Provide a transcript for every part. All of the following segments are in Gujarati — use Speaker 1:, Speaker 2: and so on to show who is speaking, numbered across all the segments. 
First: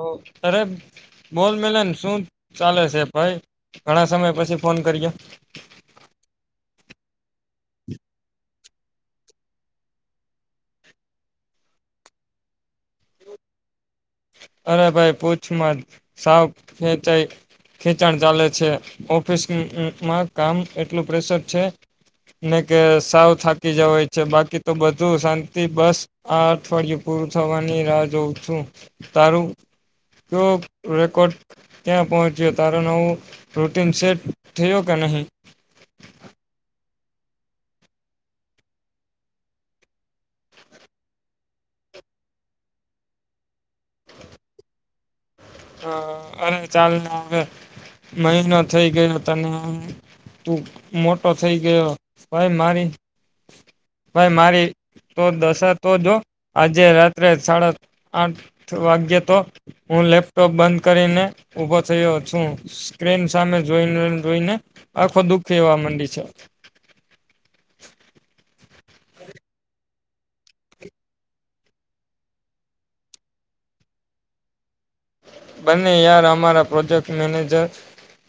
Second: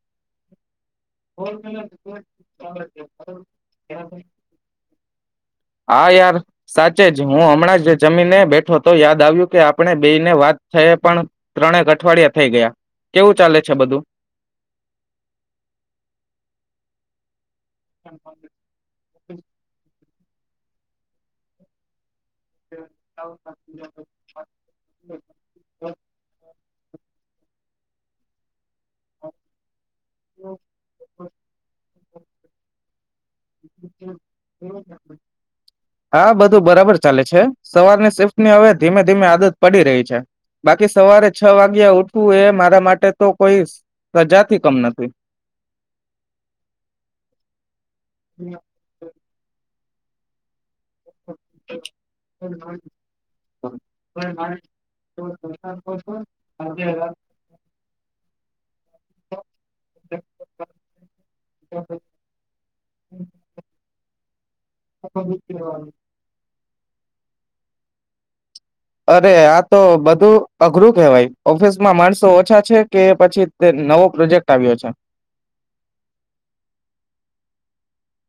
Speaker 1: ઓહ અરે બોલ મેલન શું ચાલે છે ભાઈ ઘણા સમય પછી ફોન કરીએ
Speaker 2: હા યાર સાચે જ હું હમણાં જ જમીને બેઠો હતો યાદ આવ્યું કે આપણે બેને વાત થઈ પણ ત્રણેક અઠવાડિયા થઈ ગયા કેવું ચાલે છે બધું
Speaker 1: અરાભાઈ પૂછમાં સાવ ખેચાઈ ખેચાણ ચાલે છે ઓફિસમાં કામ એટલું પ્રેશર છે ને કે સાવ થાકી જવાય છે બાકી તો બધું શાંતિ બસ આ અઠવાડિયે પૂરું થવાની રાહ જોઉં છું તારું જો રેકોર્ડ ત્યાં પહોંચ્યો તારો નવું રૂટીન સેટ થયો કે નહીં
Speaker 2: હા બધું બરાબર ચાલે છે સવારની શિફ્ટની હવે ધીમે ધીમે આદત પડી રહી છે બાકી સવારે છ વાગ્યા ઉઠવું એ મારા માટે તો કોઈ સજાથી કમ નથી
Speaker 1: હ અરે ચાલને હવે મહિનો થઈ ગયો તને તું મોટો થઈ ગયો ભાઈ મારી ભાઈ મારી તો દશા તો જો આજે રાત્રે સાડા આઠ વાગ્યે તો હું લેપ્ટ બંધ કરીને ઉઊભો થયો છું સ્ક્રીન સામે જોઈનેને જોઈને આખો દુઃખી એવા માંડી છે
Speaker 2: અરે આ તો બધું અઘરું કહેવાય ઓફિસમાં માણસો ઓછા છે કે પછી તે નવો પ્રોજેક્ટ આવ્યો છે
Speaker 1: બંને યાર અમારા પ્રોજેક્ટ મેનેજર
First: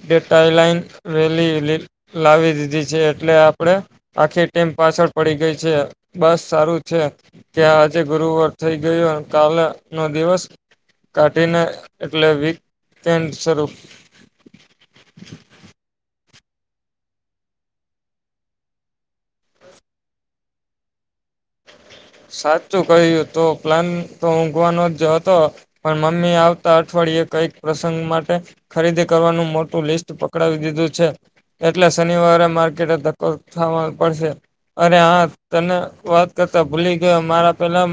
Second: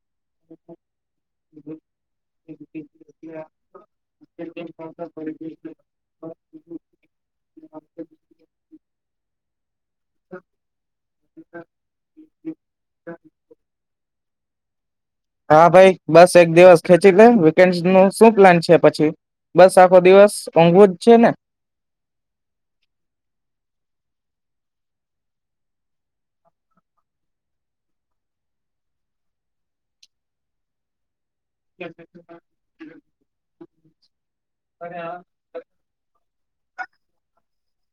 Speaker 1: ડેટા લાઈન રેલી લાવી દીધી છે એટલે આપણે આખી ટીમ પાછળ પડી ગઈ છે બસ સારું છે કે આજે ગુરુવર થઈ ગયું તાને નો દિવસ કા [unintelligible] એટલે [unintelligible] [inaudible]
Speaker 2: હા ભાઈ બસ એક દિવસ ખેચી લે વીકેન્ડ નું શું પ્લાન છે પછી, બસ આખો દિવસ ઊંઘું જ છે ને?
Speaker 1: સાચું કહ્યું તો પ્લાન તો ઊંઘવાનો જ હતો, પણ મમ્મી એ આવતા અઠવાડિયે કઈક પ્રસંગ માટે ખરીદી કરવાનું મોટું લિસ્ટ પકડાવી દીધું છે. એટલે શનિવારે માર્કેટ ધક્કો થવા પડશે અને આ તને વાત [inaudible] મારા પેલા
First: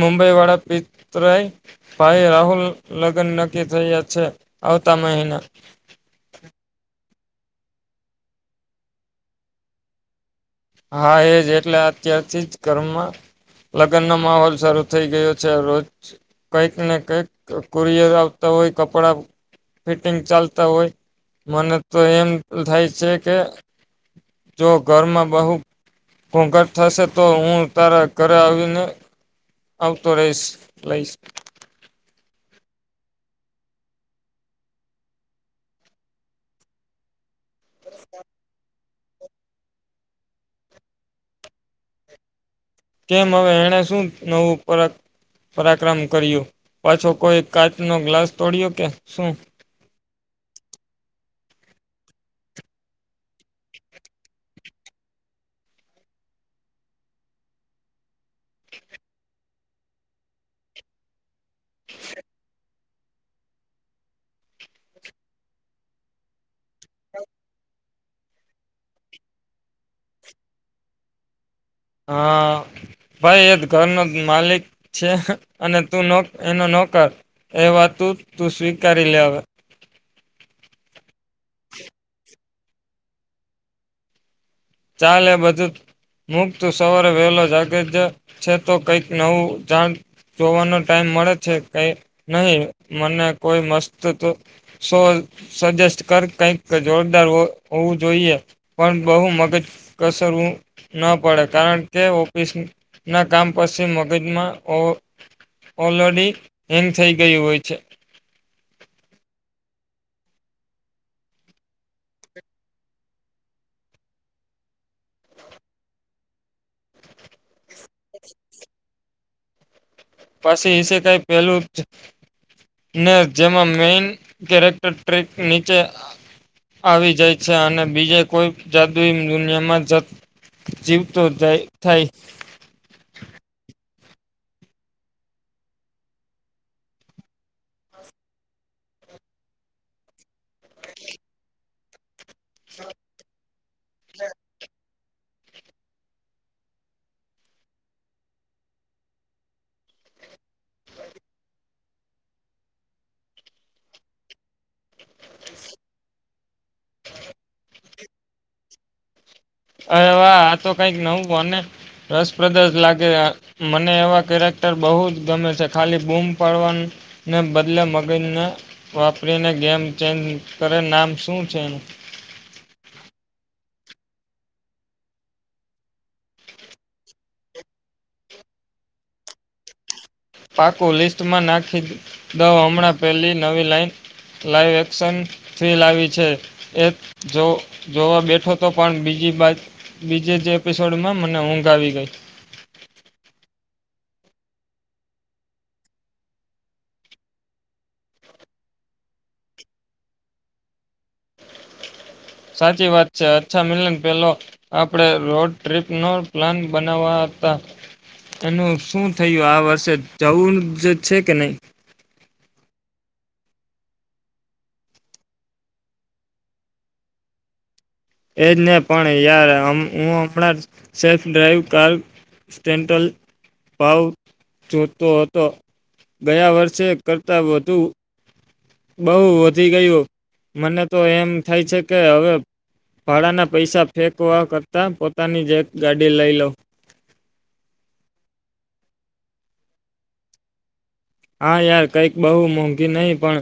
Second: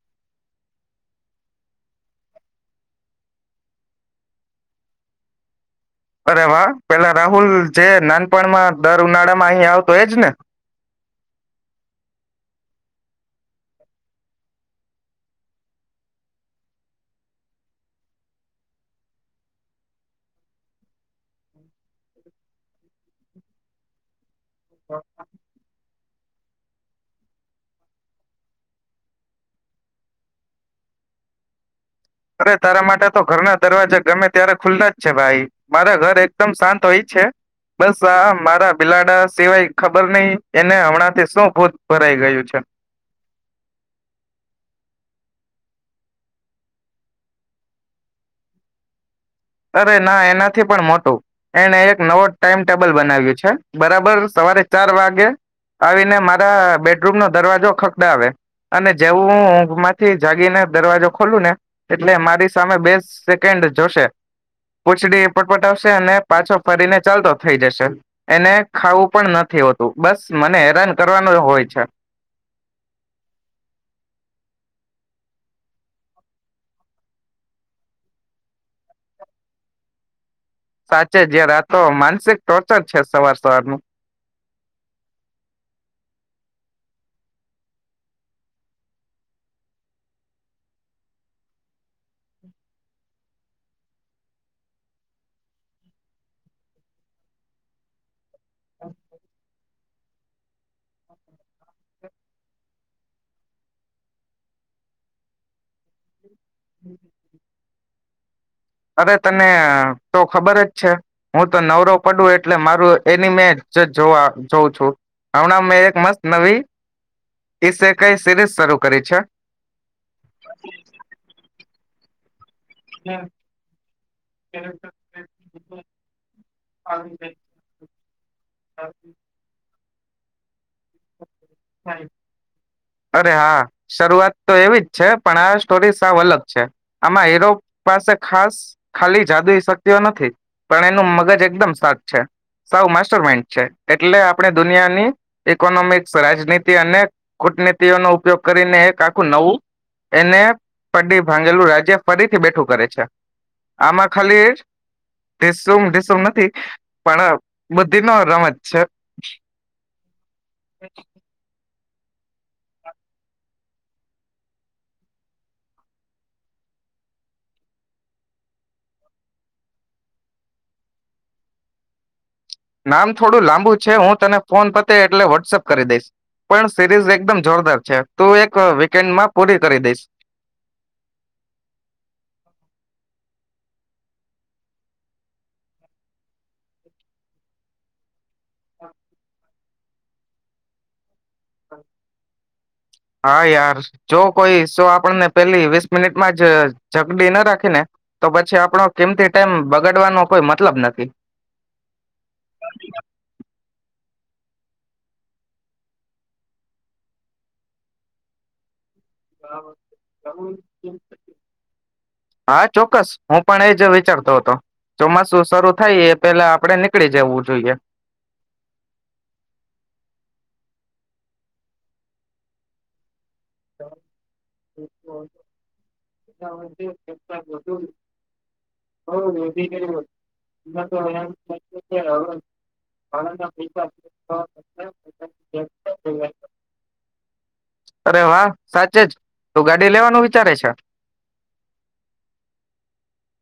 Speaker 1: મુંબઈ વાળા પિતરાય ભાઈ રાહુલ લગ્ન નક્કી થયા છે આવતા મહિના
Speaker 2: અરે વા પેલા રાહુલ જે નાનપણમાં દર ઉનાળા માં અહીં આવતો એજ ને
Speaker 1: હા એજ એટલે અત્યારથી જ ઘરમાં લગ્ન ન માહોલ શાર થઈ ગયો છે રોજ કઈક ને કઈક કુરિયર આવતા હોય કપડા ફિટિંગ ચાલતા હોય મને તો એમ થાય છે કે જો ઘરમાં બહુ ઘોઘટ થશે તો હું તારા ઘરે આવીને આવતો રહીશ લઈશ
Speaker 2: અરે તારા માટે તો ઘરના દરવાજા ગમે ત્યારે ખુલ્લા જ છે ભાઈ મારા ઘર એકદમ શાંત હોય છે બસ આ મારા બિલાડા સિવાય ખબર નહીિ એને હમણાં થી શું ભૂત ભરાઈ ગયું છે
Speaker 1: કેમ હવે એણે શું નવું પરાક્રમ કર્યું પાછો કોઈ કાચ નો ગ્લાસ તોડ્યો કે શું
Speaker 2: અરે ના એનાથી પણ મોટું એને એક નવો ટાઈમ ટેબલ બનાવ્યું છે બરાબર સવારે ચાર વાગે આવીને મારા બેડરૂમ નો દરવાજો ખકડાવે અને જેવું માંથી જાગીને દરવાજો ખોલું ને એટલે મારી સામે બેસ્ટ સેકન્ડ જોશે. પૂછડી પટપટ આવશે અને પાછો ફરીને ચાલતો થઈ જશે, એને ખાવું પણ નથી હોતું બસ મને હેરાન કરવાનું હોય છે.
Speaker 1: હા ભાઈ એ ઘરનો માલિક છે, અને તું ન એનો નોકર, એવા તું તું સ્વીકારી લે અવે.
Speaker 2: સાચે જય રાતો માનસિક ટોર્ચર છે સવાર સવારનું.
Speaker 1: ચાલે એ બધું મુક્ત સવારે વહેલો જાગે જ છે તો કઈક નવું જાણ જોવાનો ટાઈમ મળે છે કઈ નહી મને કોઈ મસ્ત શો સજેસ્ટ કર કંઈક જોરદાર હોવું જોઈએ. પણ બહુ મગજ કસરવું ન પડે કારણ કે ઓફિસ ના કામ પછી મગજમાં ઓલરેડી એમ થઈ ગયું હોય છે.
Speaker 2: અરે તને તો ખબર જ છે હું તો નવરવ પડું એટલે મારું એની મે જ જોવા જોઉં છું હમણાં મેં એક મસ્ત નવી ઈસે કઈ સિરીઝ શરૂ કરી છે.
Speaker 1: પછી એષ કઈ પેલું ને જેમાં મેઈન કેરેક્ટર ટ્રેક નીચે આવી જાય છે અને બીજે કોઈ જાદુ દુનિયામાં જ તો જાય થાય
Speaker 2: અરે હા શરૂઆત તો એવી જ છે પણ આ સ્ટોરી સાવ અલગ છે આમાં હીરો પાસે ખાસ ખાલી જાદુઈ શક્તિઓ નથી પણ એનું મગજ એકદમ શાર્પ છે સાવ માસ્ટર માઈન્ડ છે્ એટલે આપણે દુનિયાની ઇકોનોમિક્સ રાજનીતિ અને કૂટનીતિઓ નો ઉપયોગ કરીને એક આખું નવું એને પડી ભાંગેલું રાજ્ય ફરીથી બેઠું કરે છે આમાં ખાલી ધીસુમ ધીસુમ નથી પણ બુદ્ધિ નો રમત છે.
Speaker 1: અરે વાહ આ તો કઈક નવું કોને રસ દસ દસ લાગે આ મને એવા કેરેક્ટર બહુ જ ગમે છે ખાલી બૂમ પાડવાને બદલે મગજને વાપરીને ગેમ ચેન્જ કરે નામ શું છે એનું
Speaker 2: નામ થોડું લાંબુ છે હું તને ફોન પતે એટલે વોટ્સઅપ કરી દઈશ પણ સીરીઝ એકદમ જોરદાર છે તું એક વીકેન્ડમાં પૂરી કરી દઈશ
Speaker 1: પાકુ લિસ્ટમાં નાખી દવ હમણાં પહેલી નવી લાઈઇન લાઈવ એક્શન થિલ આવી છે એ જો જોવા બેઠો તો પણ બીજ બાજુ બીજી જ એપિસોડ માં ને ઊંઘ આવી ગઈ.
Speaker 2: હા યાર જો કોઈ શો આપણને પેલી વીસ મિનિટમાં જ જકડી ન રાખે ને, તો પછી આપણો કિંમતી ટાઈમ બગાડવાનો કોઈ મતલબ નથી.
Speaker 1: સાચી વાત છે. [unintelligible] મિલન પહેલો આપણે રોડ ટ્રીપનો પ્લાન બનાવવા હતા. એનું શું થયું, આ વર્ષે જવું જ છે કે નહી?
Speaker 2: હા ચોક્કસ હું પણ એજ વિચારતો હતો. ચોમાસું શરૂ થાય એ પેલા આપડે નીકળી જવું જોઈએ.
Speaker 1: એજ ને, પણ યાર અમ હું હમણાં સેલ્ફ ડ્રાઈવ કાર સેન્ટલ ભાવ જોતો હતો. ગયા વર્ષે કરતા વધુ બહુ વધી ગયું, મને તો એમ થાય છે કે હવે ભાડાના પૈસા ફેંકવા કરતા પોતાની જ એક ગાડી લઈ લઉં.
Speaker 2: અરે વાહ, સાચે જ. તું ગાડી લેવાનો વિચારે છે?
Speaker 1: હા યાર. કંઈક બહુ મોંઘી નહીં, પણ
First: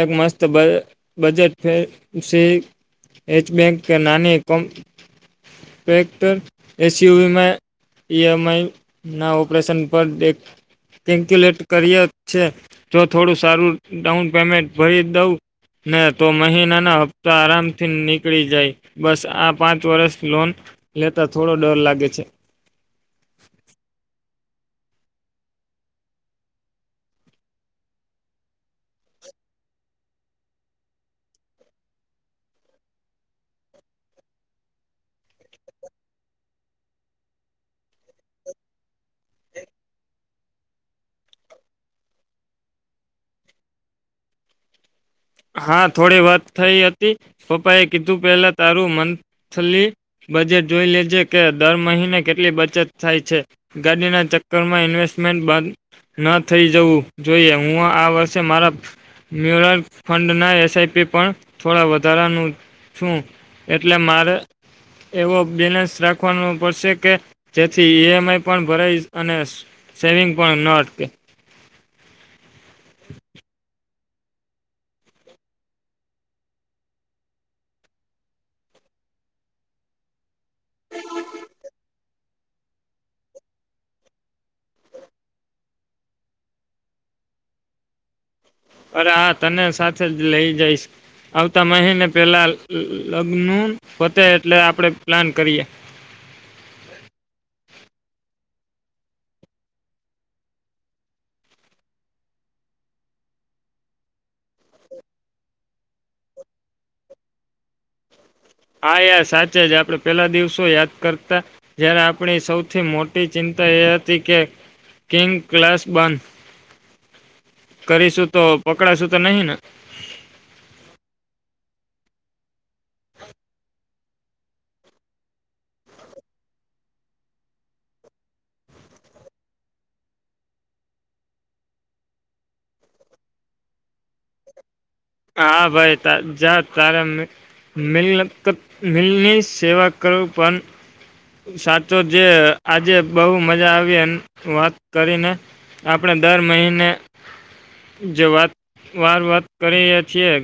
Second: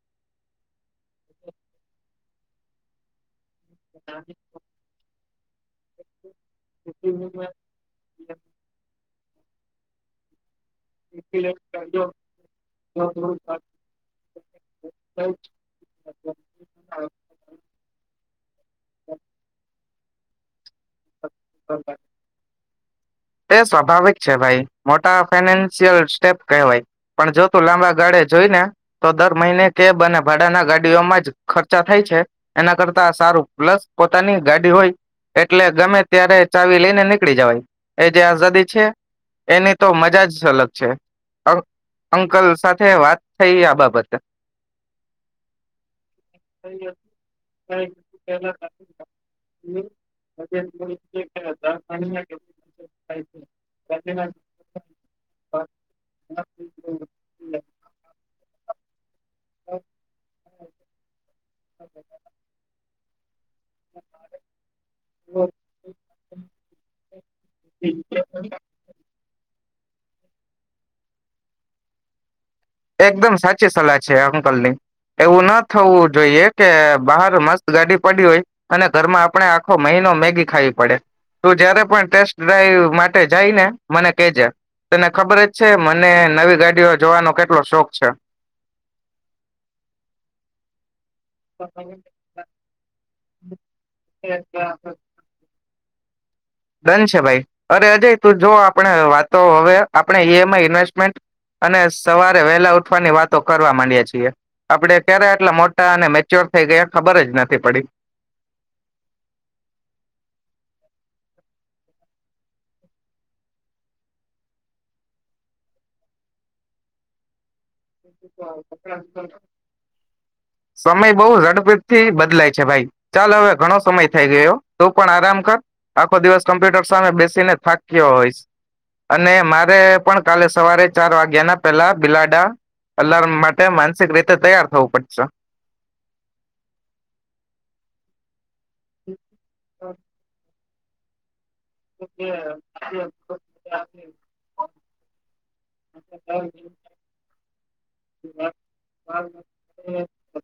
Speaker 1: એક મસ્ત બ બજેટ [unintelligible] બેંક નાની ટેક્ટર એસીીયવીમાં ઇ એમઆઈ ના ઓપરેશન પર એક કેલ્ક્યુલેટ કરીએ છે જો થોડું સારું ડાઉન પેમેન્ટ ભરી દઉં ને તો મહિનાના હપ્તા આરામથી નીકળી જાય બસ આ પાંચ વર્ષ લોન લેતા થોડો ડર લાગે છે
Speaker 2: તે સ્વાભાવિક છે ભાઈ મોટા ફાઈનાન્શિયલ સ્ટેપ કહેવાય પણ જો તું લાંબા ગાળે જોઈને તો દર મહિને કેબ અને ભાડાના ગાડીઓમાં જ ખર્ચા થાય છે એના કરતા સારું પ્લસ પોતાની ગાડી હોય એટલે ગમે ત્યારે ચાવી લઈને નીકળી જવાય એ જે આઝાદી છે એની તો મજા જ અલગ છે અંકલ સાથે વાત થઈ આ બાબત
Speaker 1: હા થોડી વાત થઈ હતી પપ્પાએ કીધું પહેલા તારું મંથલી બજેટ જોઈ લેજે કે દર મહિને કેટલી બચત થાય છે ગાડીના ચક્કરમાં ઇન્વેસ્ટમેન્ટ ન થઈ જવું જોઈએ હું આ વર્ષે મારા ન્યુયોર્ક ના એસઆઈપી પણ થોડા વધારાનું છું એટલે મારે એવો બેલેન્સ રાખવાનો પડશે કે જેથી ઈએમ આઈ પણ ભરાઈ અને સેવિંગ પણ ન અટકે
Speaker 2: એકદમ સાચી સલાહ છે અંકલની એવું ના થવું જોઈએ કે બહાર મસ્ત ગાડી પડી હોય અને ઘરમાં આપણે આખો મહિનો મેગી ખાવી પડે તું જયારે પણ ટેસ્ટ ડ્રાઈવ માટે જઈ ને મને કેજે તને ખબર જ છે મને નવી ગાડીઓ જોવાનો હા શોખ છે.
Speaker 1: અરે હા તને સાથે જ લઈ જઈશ. આવતા મહિને પેલા લગ્ન પતે એટલે આપણેે પ્લાન કરીએ.
Speaker 2: ડન છે ભાઈ. અરે અજય તું જો આપણે વાતો હવે આપણે ઈ એમ આઈ ઇન્વેસ્ટમેન્ટ અને સવારે વહેલા ઉઠવાની વાતો કરવા માંડીયે છીએ. આપડે ક્યારે આટલા મોટા અને મેચ્યોર થઈ ગયા ખબર જ નથી પડી.
Speaker 1: હા યાર સાચે જ આપડણે પેલા દિવસો યાદ કરતા જ્યારે આપણી સૌથી મોટી ચિંતા એ હતી કે કિંગ ક્લાસબન
Speaker 2: સમય બહુ ઝડપી થી બદલાય છે. ભાઈ ચાલ હવે ઘણો સમય થઈ ગયો તું પણ આરામ કર આખો દિવસ કોમ્પ્યુટર સામે બેસીને થાક્યો હોયશ અને મારે પણ કાલે સવારે ચાર વાગ્યા ના પેલા બિલાડા અલાર્મ માટે માનસિક રીતે તૈયાર થવું પડ.
Speaker 1: હા ભાઈ તા જા તારા મલ [inaudible] મિલની સેવા કરો પણ સાચો જે આજે બહુ મજા આવી એમ વાત કરીને આપણે દર મહિને જે વાત વાર વાત કરીએ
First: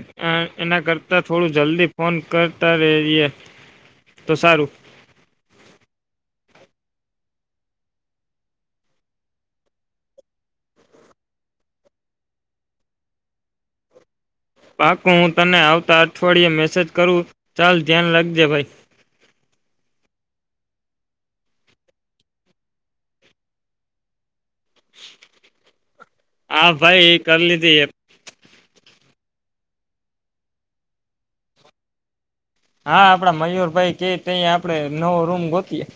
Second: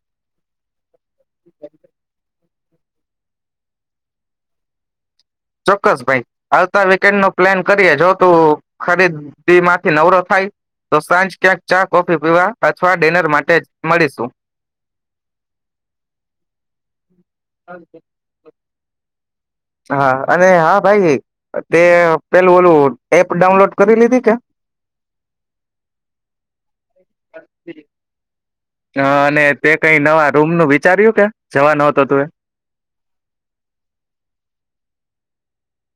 Speaker 1: [unintelligible] એના કરતાં થોડું જલ્દી ફોન કર કરતા રઈએ તો સારું.
Speaker 2: ચોક્કસ ભાઈ આવતા વીકેન્ડ નો પ્લાન કરીએ જો તું ખરીદીમાંથી નવરો થાય તો સાંજ ક્યાંક ચા કોફી પીવા અથવા ડિનર માટે જ મળીશું.
Speaker 1: પાકો હું તને આવતા અઠવાડિયે મેસેજ કરું. ચાલ ધ્યાન રાખજે ભાઈ.
Speaker 2: હા અને હા ભાઈ તે પેલું ઓલું એપ ડાઉનલોડ કરી લીધી કે?
Speaker 1: હા ભાઈ કરી લીધી એ.
Speaker 2: હા અને તે કઈ નવા રૂમ નું વિચાર્યું કે જવાનોતો તું એ?
Speaker 1: હા આપડા મયુરભાઈ કે તઈ આપડે નવો રૂમ ગોતીએ.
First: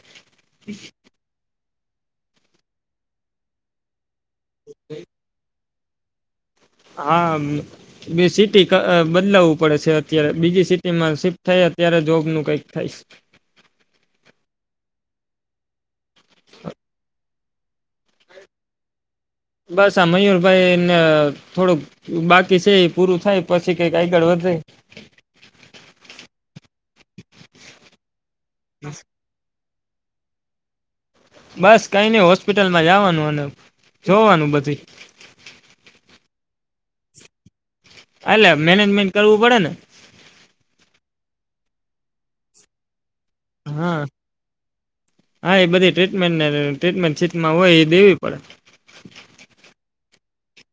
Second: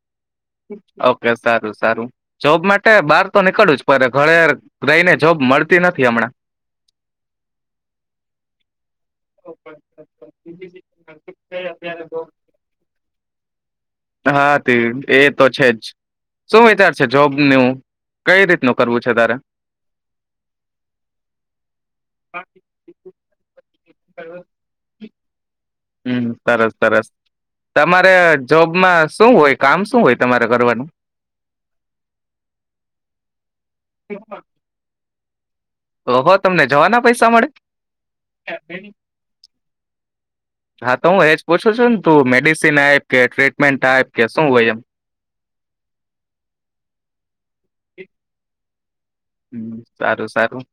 Speaker 2: ઓકે સારું. સારું. જોબ માટે બાર તો નીકળવું જ પડે. ઘરે રહીને જોબ મળતી મળતી નથી હમણાં.
Speaker 1: હા બેસી ટીકા અ બદલાવવું પડે છે અત્યારે બીજી સિટીમાં શિફ્ટ થાય અત્યારે જોબ નું કઈક થાઈશ.
Speaker 2: હા તે તો છે જ. શું વિચાર છે? જોબ [unintelligible] કઈ રીત નું કરવું? છે તારે
Speaker 1: બસ આ મયુરભાઈને થોડુંક બાકી છે. એ પૂરું થાય પછી કંઈક આગળ વધાય.
Speaker 2: હમ સરસ સરસ તમારે જોબમાં શું હોય કામ શું હોય તમારે કરવાનું
Speaker 1: બસ કઈ નઈ હોસ્પિટલમાં જવાનું અને જોવાનું બછી
Speaker 2: તો હો તમને જવાના પૈસા મળે
Speaker 1: એટલે મેનેજમેન્ટ કરવું પડે ને
Speaker 2: હા તો હું એજ પૂછું છ તું મેડીસન એપ
Speaker 1: હા હા એ બધી ટ્રીટમેન્ટને ટ્રીટમેન્ટ સીટમાં હોય એ દેવી પડે હ
Speaker 2: હ સારું સારું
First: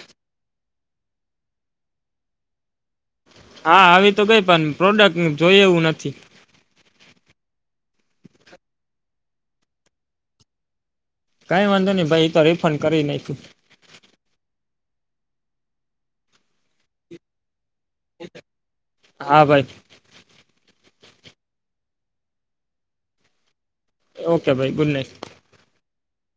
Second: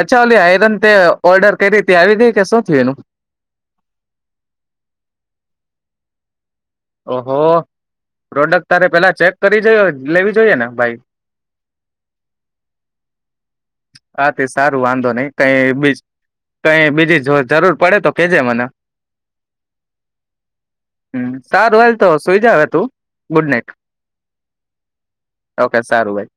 Speaker 2: અચ્છા ઓલી આયરન તે ઓર્ડર કરી ત્યા આવી દે કે શું થયું એનું
Speaker 1: હા આવી તો કઈ પણ પ્રોડક્ટ જોય એવું નથી
Speaker 2: ઓહો પ્રોડક્ટ તારે પેલા ચેક કરી જો લેવી જોઈએ ને ભાઈ
Speaker 1: કઈ વાંધો નહી ભાઈ એ તો રિફંડ કરી ન છું
Speaker 2: હા તે સારું વાંધો નહીિ કઈ બી કઈ બીજી જો જરૂર પ કે મ
Speaker 1: હા ભાઈ
Speaker 2: હમ સારું હાલ તો સુઈ જા હવે તું, ગુડ નાઈટ.
Speaker 1: ઓકે ભાઈ ગુડ નાઇટ
Speaker 2: ઓકે સારું ભાઈ